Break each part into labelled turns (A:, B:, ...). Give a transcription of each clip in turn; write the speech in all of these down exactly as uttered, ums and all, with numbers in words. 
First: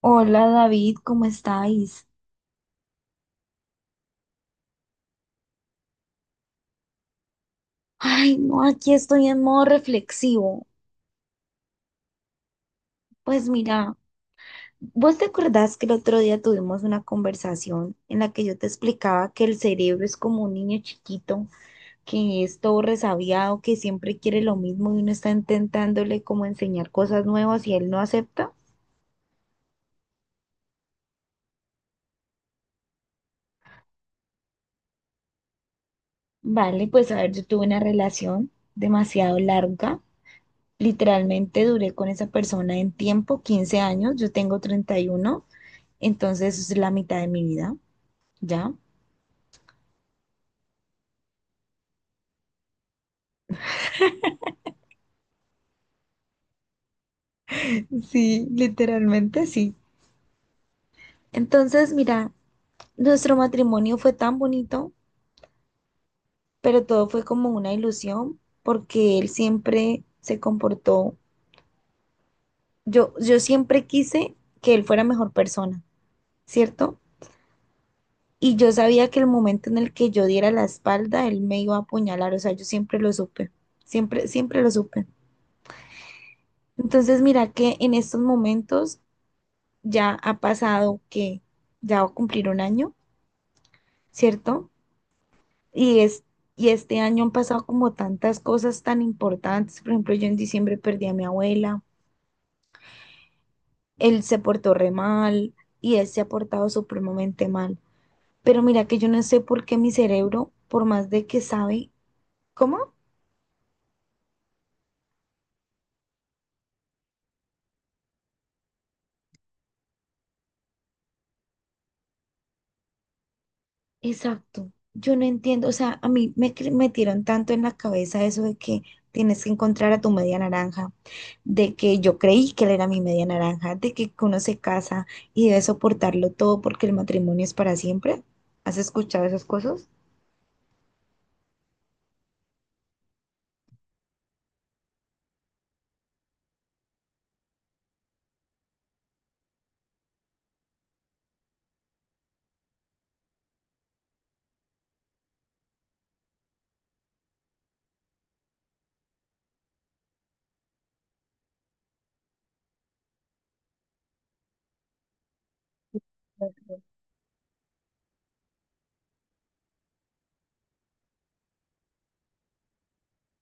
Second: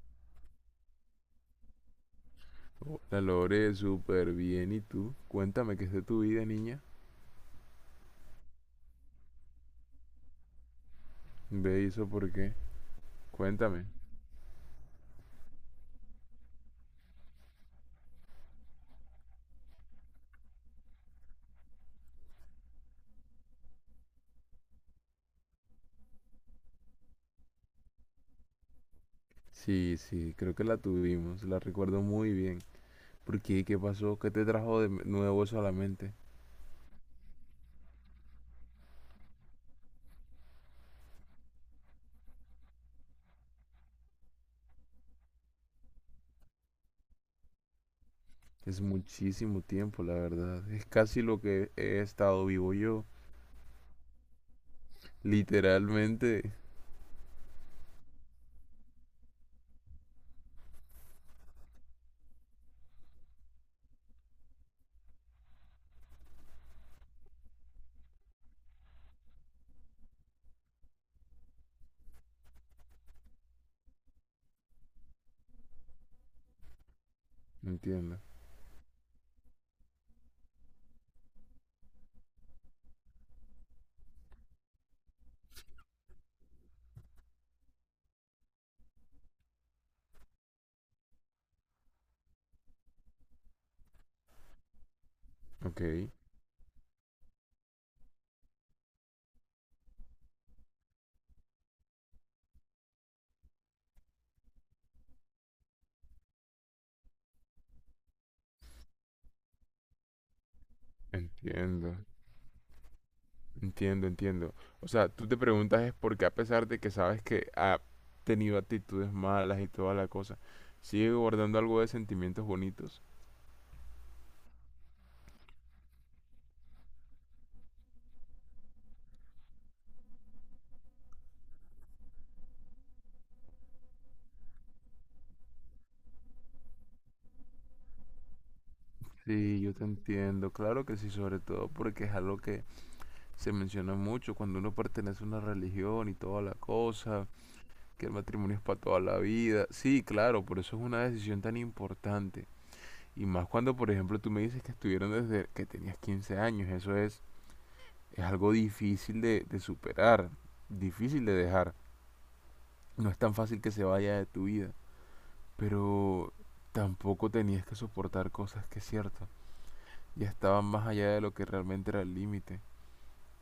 A: Hola David, ¿cómo estáis?
B: La logré súper bien. ¿Y tú? Cuéntame qué es de tu vida, niña.
A: Ay, no, aquí estoy en modo reflexivo.
B: Ve eso por qué.
A: Pues
B: Cuéntame.
A: mira, ¿vos te acordás que el otro día tuvimos una conversación en la que yo te explicaba que el cerebro es como un niño chiquito, que es todo resabiado, que siempre quiere lo mismo y uno está intentándole como enseñar cosas nuevas y él no acepta?
B: Sí, sí, creo que la tuvimos. La recuerdo muy bien. ¿Por qué? ¿Qué pasó? ¿Qué te trajo de nuevo eso a la mente?
A: Vale, pues a ver, yo tuve una relación demasiado larga. Literalmente duré con esa persona en tiempo, quince años, yo tengo treinta y uno. Entonces es la mitad de mi vida, ¿ya?
B: Es muchísimo tiempo, la verdad. Es casi lo que he estado vivo yo. Literalmente.
A: Sí, literalmente sí. Entonces, mira, nuestro matrimonio fue tan bonito, pero todo fue como una ilusión porque él siempre se comportó, yo, yo siempre quise que él fuera mejor persona, ¿cierto?
B: Entiendo.
A: Y yo sabía que el momento en el que yo diera la espalda, él me iba a apuñalar, o sea, yo siempre lo supe, siempre, siempre lo supe. Entonces, mira que en estos momentos ya ha pasado que ya va a cumplir un año ¿cierto? Y
B: Ok,
A: es, y este año han pasado como tantas cosas tan importantes. Por ejemplo, yo en diciembre perdí a mi abuela, él se portó re mal y él se ha portado supremamente mal. Pero mira que yo no sé por qué mi cerebro, por más de que sabe,
B: entiendo.
A: ¿cómo?
B: Entiendo, entiendo. O sea, tú te preguntas es por qué a pesar de que sabes que ha tenido actitudes malas y toda la cosa, sigue guardando algo de sentimientos bonitos.
A: Exacto. Yo no entiendo, o sea, a mí me cre- metieron tanto en la cabeza eso de que tienes que encontrar a tu media naranja, de que yo creí que él era mi media naranja, de que uno se casa y debe soportarlo todo porque el matrimonio es para siempre. ¿Has escuchado esas
B: Sí, yo te
A: cosas?
B: entiendo, claro que sí, sobre todo porque es algo que se menciona mucho cuando uno pertenece a una religión y toda la cosa, que el matrimonio es para toda la vida. Sí, claro, por eso es una decisión tan importante. Y más cuando, por ejemplo, tú me dices que estuvieron desde que tenías quince años, eso es es algo difícil de, de superar, difícil de dejar. No es tan fácil que se vaya de tu vida, pero tampoco tenías que soportar cosas que es cierto, ya estaban más allá de lo que realmente era el límite.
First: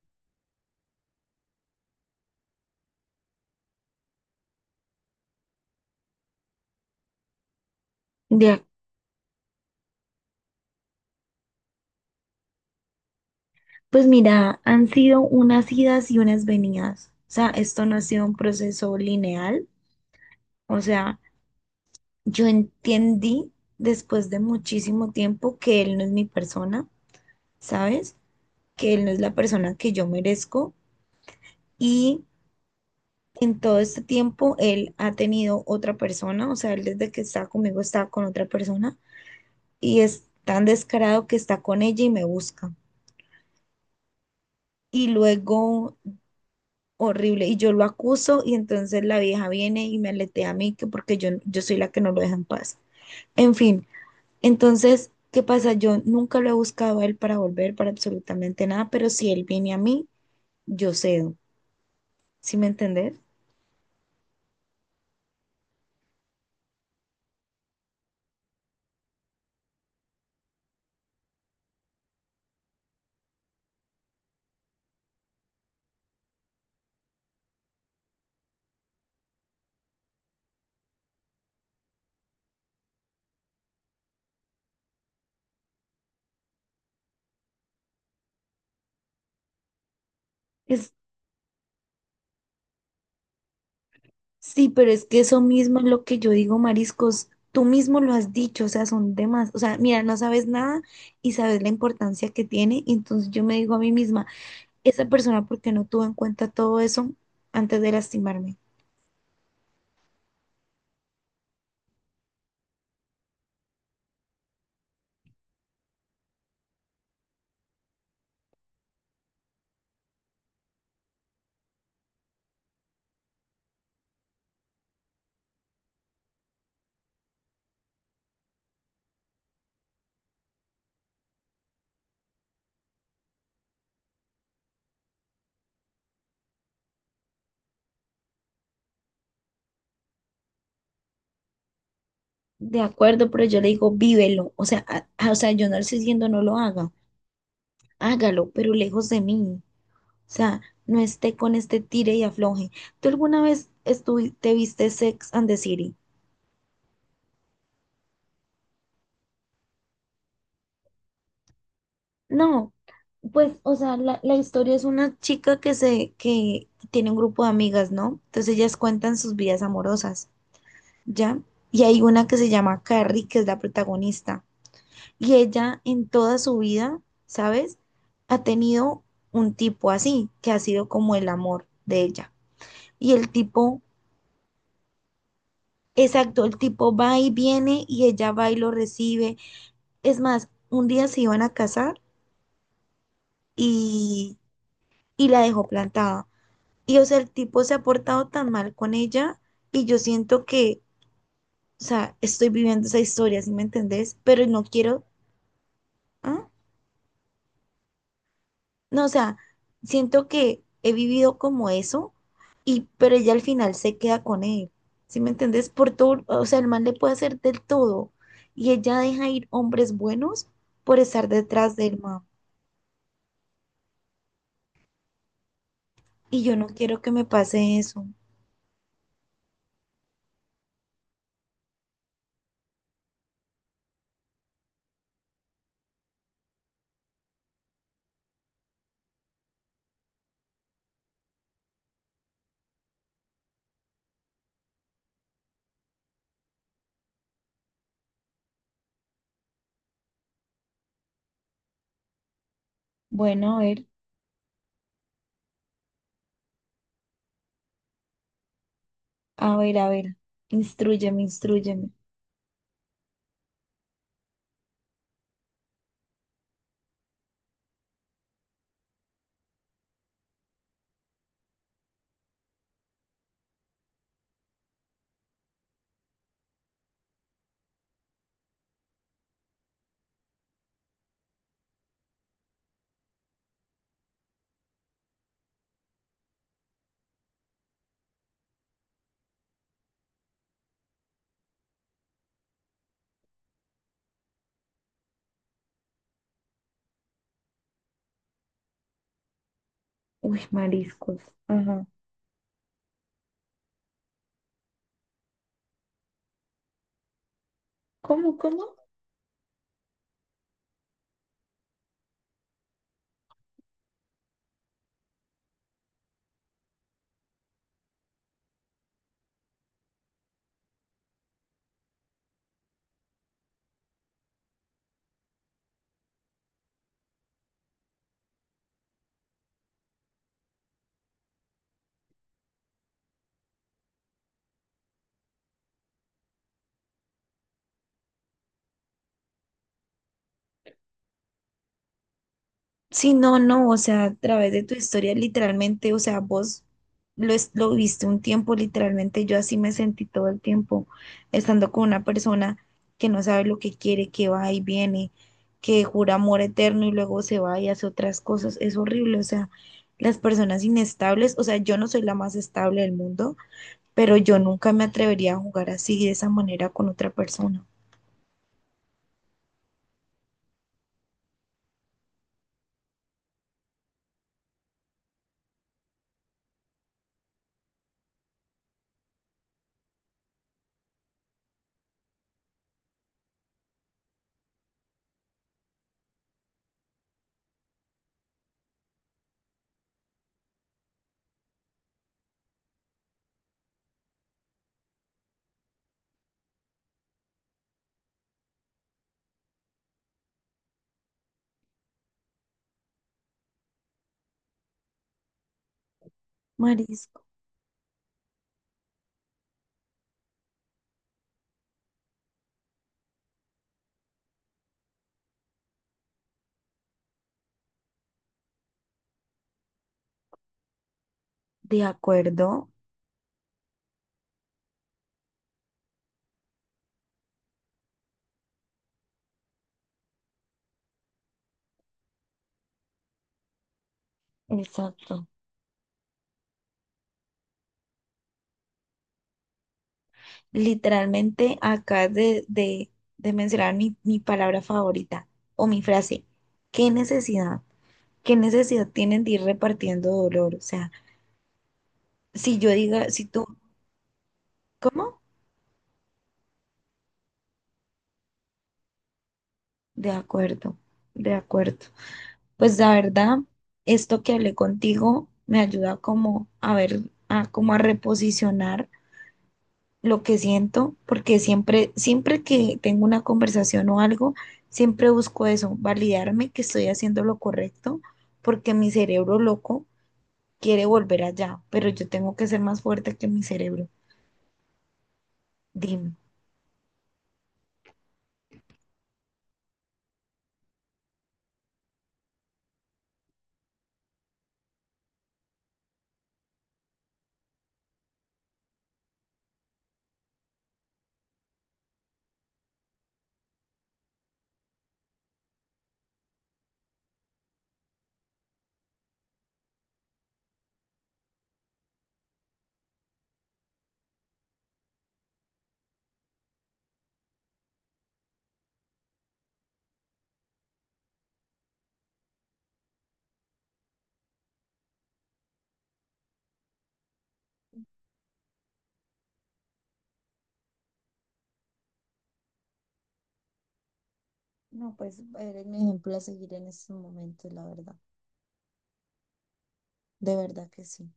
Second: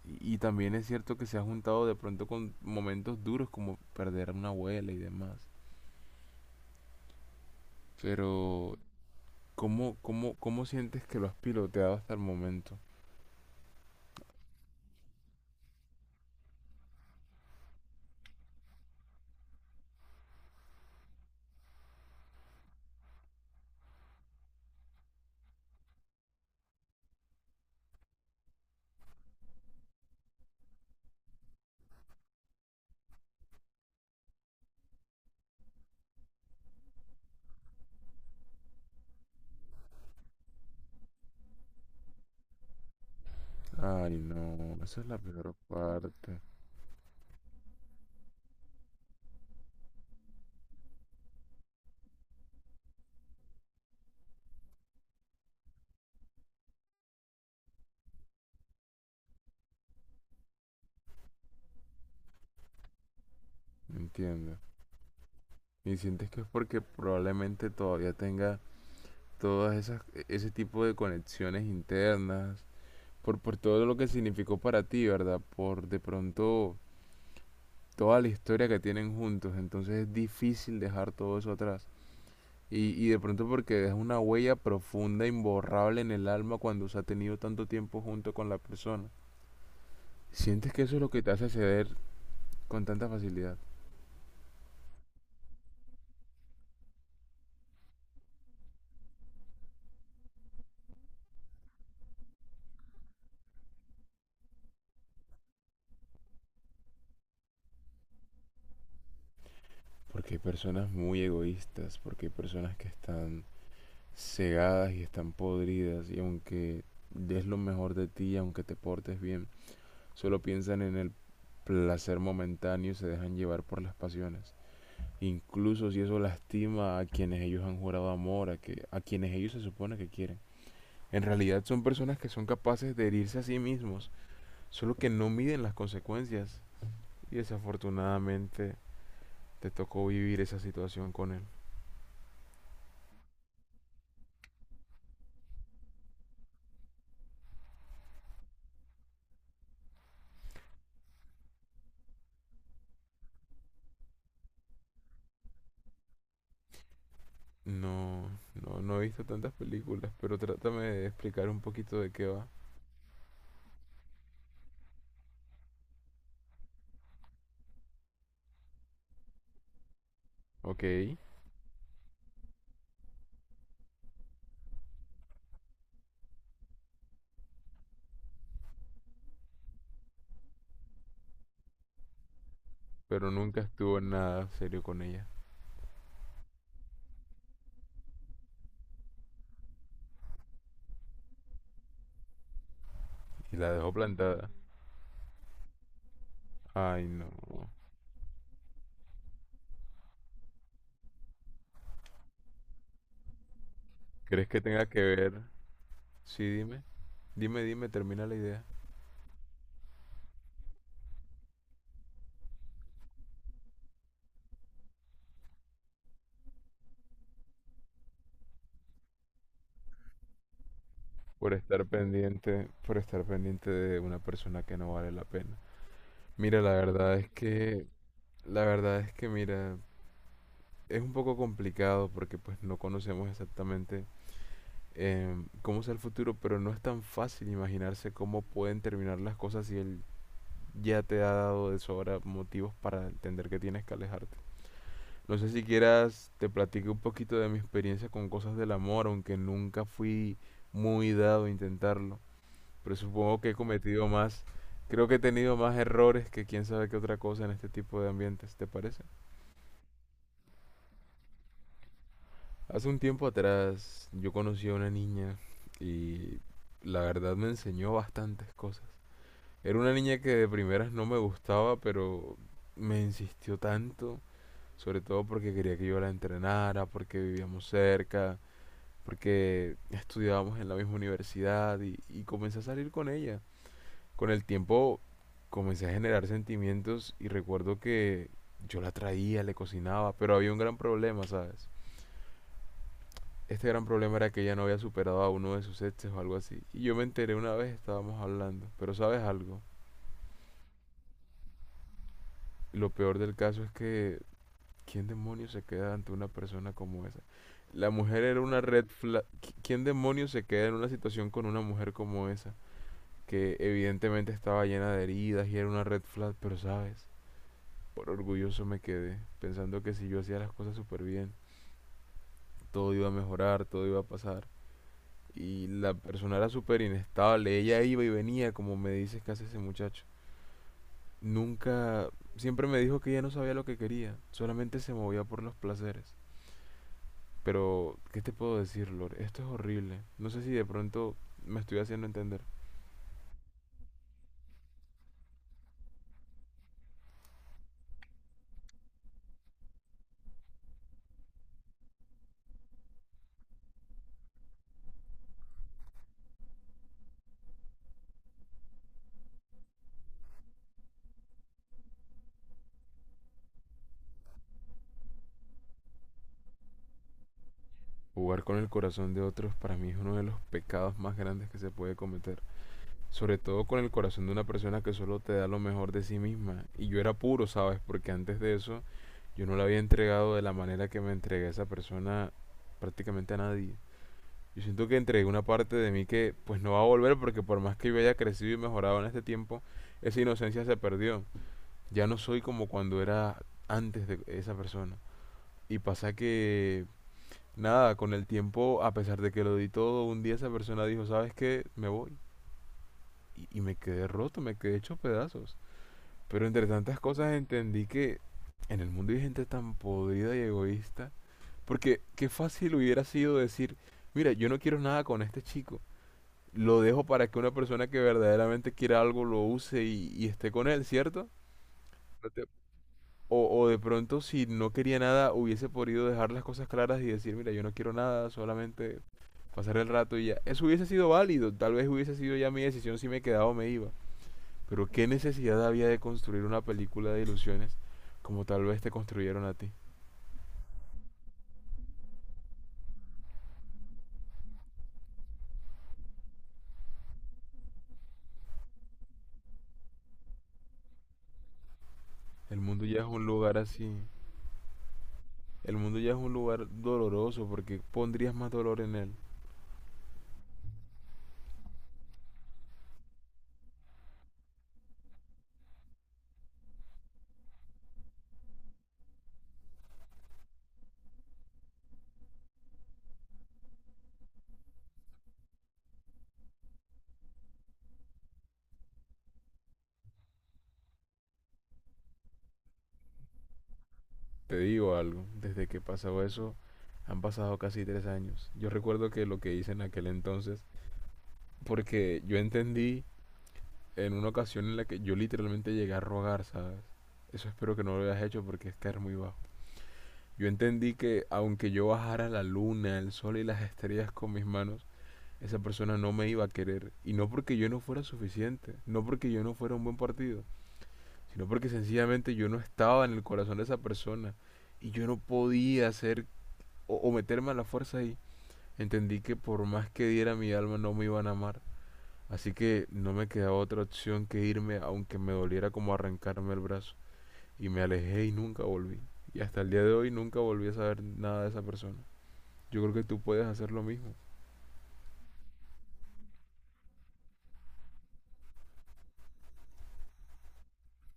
B: Y, y también es cierto que se ha juntado de pronto con momentos duros como perder a una abuela y demás.
A: De,
B: Pero, ¿cómo, cómo, cómo sientes que lo has piloteado hasta el momento?
A: pues mira, han sido unas idas y unas venidas. O sea, esto no ha sido un proceso lineal. O sea, yo entendí después de muchísimo tiempo que él no es mi persona, ¿sabes? Que él no es la persona que yo merezco y en todo este tiempo él ha tenido otra persona, o sea, él desde que está conmigo está con otra persona y es tan descarado que está con ella y me busca.
B: Ay, no, esa es
A: Y
B: la peor
A: luego,
B: parte,
A: horrible, y yo lo acuso y entonces la vieja viene y me aletea a mí que porque yo, yo soy la que no lo deja en paz. En fin, entonces, ¿qué pasa? Yo nunca lo he buscado a él para volver, para absolutamente nada, pero si él viene a mí, yo cedo. ¿Sí me entendés?
B: entiendo. Y sientes que es porque probablemente todavía tengas todas esas e, ese tipo de conexiones internas, por, por todo lo que significó para ti, ¿verdad? Por de pronto toda la historia que tienen juntos, entonces es difícil dejar todo eso atrás. Y, y de pronto porque deja una huella profunda, imborrable en el alma cuando se ha tenido tanto tiempo junto con la persona. Sientes que
A: Es
B: eso es lo que te hace ceder con tanta facilidad.
A: Sí, pero es que eso mismo es lo que yo digo, mariscos. Tú mismo lo has dicho, o sea, son demás. O sea, mira, no sabes nada y sabes la importancia que tiene. Y entonces yo me digo a mí misma, esa persona, ¿por qué no tuvo en cuenta todo eso antes de lastimarme?
B: Porque hay personas muy egoístas, porque hay personas que están cegadas y están podridas, y aunque des lo mejor de ti, aunque te portes bien, solo piensan en el placer momentáneo y se dejan llevar por las pasiones. Incluso si eso lastima a quienes ellos han jurado amor, a, que, a quienes ellos se supone que quieren. En realidad son personas que son capaces de herirse a sí mismos, solo que no miden las consecuencias. Y desafortunadamente te tocó vivir esa situación con él.
A: De acuerdo, pero yo le digo, vívelo. O sea, a- a- o sea, yo no le estoy diciendo no lo haga, hágalo, pero lejos de mí. O sea, no esté con este tire y afloje. ¿Tú alguna vez estuvi- te viste Sex and the City?
B: No, no, no he visto tantas películas, pero trátame de explicar un poquito de qué va.
A: No, pues, o sea, la, la historia es una chica que se, que tiene un grupo de amigas, ¿no? Entonces ellas cuentan sus vidas amorosas,
B: Ok,
A: ¿ya? Y hay una que se llama Carrie, que es la protagonista. Y ella en toda su vida, ¿sabes? Ha tenido un tipo así, que ha sido como el amor de ella. Y el
B: pero nunca
A: tipo,
B: estuvo en nada serio con ella.
A: exacto, el tipo va y viene y ella va y lo recibe. Es más, un día se iban a casar
B: Y la dejó
A: y,
B: plantada.
A: y la dejó plantada. Y o
B: Ay,
A: sea, el tipo
B: no.
A: se ha portado tan mal con ella y yo siento que, o sea, estoy viviendo esa historia, ¿sí me entendés? Pero
B: ¿Crees que
A: no
B: tenga que
A: quiero,
B: ver? Sí,
A: ¿ah?
B: dime. Dime, dime, termina la idea.
A: No, o sea, siento que he vivido como eso y pero ella al final se queda con él, ¿sí me entendés? Por todo, o sea, el man le puede hacer del todo y ella deja ir hombres buenos por estar
B: Por
A: detrás
B: estar
A: del man.
B: pendiente, por estar pendiente de una persona que no vale la pena.
A: Y yo
B: Mira,
A: no
B: la
A: quiero que
B: verdad
A: me
B: es
A: pase
B: que,
A: eso.
B: la verdad es que, mira, es un poco complicado porque pues no conocemos exactamente em, cómo será el futuro, pero no es tan fácil imaginarse cómo pueden terminar las cosas y el ya te ha dado de sobra motivos para entender que tienes que alejarte. No sé si quieras, te platico un poquito de mi experiencia con cosas del amor, aunque nunca fui muy dado a intentarlo. Pero supongo que he
A: Bueno, a ver,
B: cometido más, creo que he tenido más errores que quién sabe qué otra cosa en este tipo de ambientes, ¿te parece?
A: a ver, a ver. Instrúyeme, instrúyeme.
B: Hace un tiempo atrás yo conocí a una niña y la verdad me enseñó bastantes cosas. Era una niña que de primeras no me gustaba, pero me insistió tanto sobre todo porque quería que yo la entrenara, porque vivíamos cerca, porque estudiábamos en la misma universidad y, y comencé a salir con ella. Con el tiempo comencé a generar sentimientos y recuerdo que yo la traía, le cocinaba, pero había un gran problema, ¿sabes? Este gran problema era que ella no había superado a uno de sus exes o algo así. Y yo me enteré una vez, estábamos hablando, pero ¿sabes algo?
A: Uy, mariscos. Ajá.
B: Lo peor del caso es que ¿quién demonios se queda ante una persona como esa? La mujer
A: ¿Cómo,
B: era una
A: cómo?
B: red flag. ¿Qui- ¿Quién demonios se queda en una situación con una mujer como esa? Que evidentemente estaba llena de heridas y era una red flag, pero sabes, por orgulloso me quedé, pensando que si yo hacía las cosas súper bien, todo iba a mejorar, todo iba a pasar. Y la persona era súper inestable, ella iba y venía, como me dices que hace ese muchacho. Nunca, siempre me dijo que ella no sabía lo que quería, solamente se movía por los placeres. Pero, ¿qué te puedo decir, Lord? Esto es horrible. No sé si de pronto me estoy haciendo entender.
A: Sí, no, no, o sea, a través de tu historia, literalmente, o sea, vos lo, es- lo viste un tiempo, literalmente, yo así me sentí todo el tiempo, estando con una persona que no sabe lo que quiere, que va y viene, que jura amor eterno y luego se va y hace otras cosas, es horrible, o sea, las personas inestables, o sea, yo no soy la más estable del mundo, pero yo nunca me atrevería a jugar así, de esa manera, con otra persona.
B: Jugar con el corazón de otros para mí es uno de los pecados más grandes que se puede cometer. Sobre todo con el corazón de una persona que solo te da lo mejor de sí misma. Y yo era puro, ¿sabes? Porque antes de eso yo no le había entregado de la manera que me entregué a esa persona prácticamente a nadie. Yo siento que entregué una parte de mí que pues no va a volver porque por más que yo haya crecido y mejorado en este tiempo, esa inocencia se perdió. Ya no soy como cuando era antes de esa persona. Y pasa que, nada, con el tiempo, a pesar de que lo di todo, un día esa persona dijo, ¿sabes qué? Me voy. Y, y me quedé roto, me quedé hecho pedazos. Pero entre tantas
A: Marisco,
B: cosas entendí que en el mundo hay gente tan podrida y egoísta. Porque qué fácil hubiera sido decir, mira, yo no quiero nada con este chico. Lo dejo para que una persona que verdaderamente quiera algo lo use y, y esté con él, ¿cierto?
A: de
B: ¿No te-
A: acuerdo,
B: O, o de pronto, si no quería nada, hubiese podido dejar las cosas claras y decir, mira, yo no quiero nada, solamente pasar el rato y ya. Eso hubiese sido válido, tal vez hubiese sido ya mi decisión si me quedaba o me iba. Pero qué
A: exacto.
B: necesidad había de construir una película de ilusiones como tal vez te construyeron a ti.
A: Literalmente acabas de, de, de mencionar mi, mi palabra favorita o mi frase. ¿Qué necesidad? ¿Qué necesidad tienen de ir repartiendo dolor? O sea, si
B: El
A: yo
B: mundo ya es
A: diga, si
B: un
A: tú,
B: lugar así.
A: ¿cómo?
B: El mundo ya es un lugar doloroso porque pondrías más dolor en él.
A: De acuerdo, de acuerdo. Pues la verdad, esto que hablé contigo me ayuda como a ver, a como a reposicionar lo que siento, porque siempre, siempre que tengo una conversación o algo, siempre busco eso, validarme que estoy haciendo lo correcto, porque mi cerebro loco quiere volver allá, pero yo tengo que ser más fuerte que mi cerebro.
B: Te digo algo, desde que
A: Dime.
B: pasó eso han pasado casi tres años. Yo recuerdo que lo que hice en aquel entonces, porque yo entendí en una ocasión en la que yo literalmente llegué a rogar, ¿sabes? Eso espero que no lo hayas hecho porque es caer muy bajo. Yo entendí que aunque yo bajara la luna, el sol y las estrellas con mis manos, esa persona no me iba a querer. Y no porque yo no fuera suficiente, no porque yo no fuera un buen partido, sino porque sencillamente yo no estaba en el corazón de esa persona. Y yo no podía hacer o, o meterme a la fuerza ahí. Entendí que por más que diera mi alma no me iban a amar. Así que no me quedaba otra opción que irme aunque me doliera como arrancarme el brazo. Y me alejé y nunca volví. Y hasta el día de hoy nunca volví a saber nada de esa persona. Yo creo que tú puedes hacer lo mismo.
A: No, pues eres mi ejemplo a seguir en estos momentos, la verdad. De verdad que sí.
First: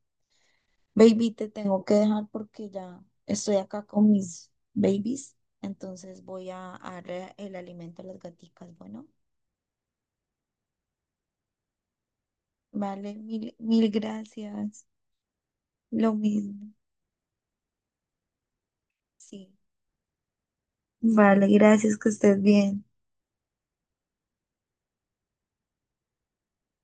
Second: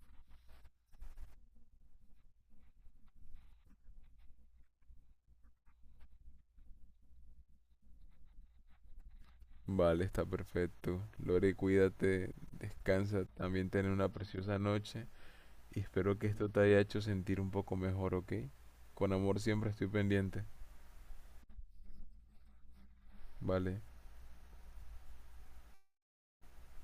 A: Baby, te tengo que dejar porque ya estoy acá con mis babies. Entonces voy a, a darle el alimento a las gaticas. Bueno,
B: Vale, está perfecto. Lore, cuídate,
A: vale,
B: descansa,
A: mil,
B: también ten
A: mil
B: una preciosa
A: gracias.
B: noche. Y
A: Lo
B: espero que esto te
A: mismo,
B: haya hecho sentir un poco mejor, ¿ok? Con amor
A: sí.
B: siempre estoy pendiente.
A: Vale, gracias, que estés bien.
B: Vale.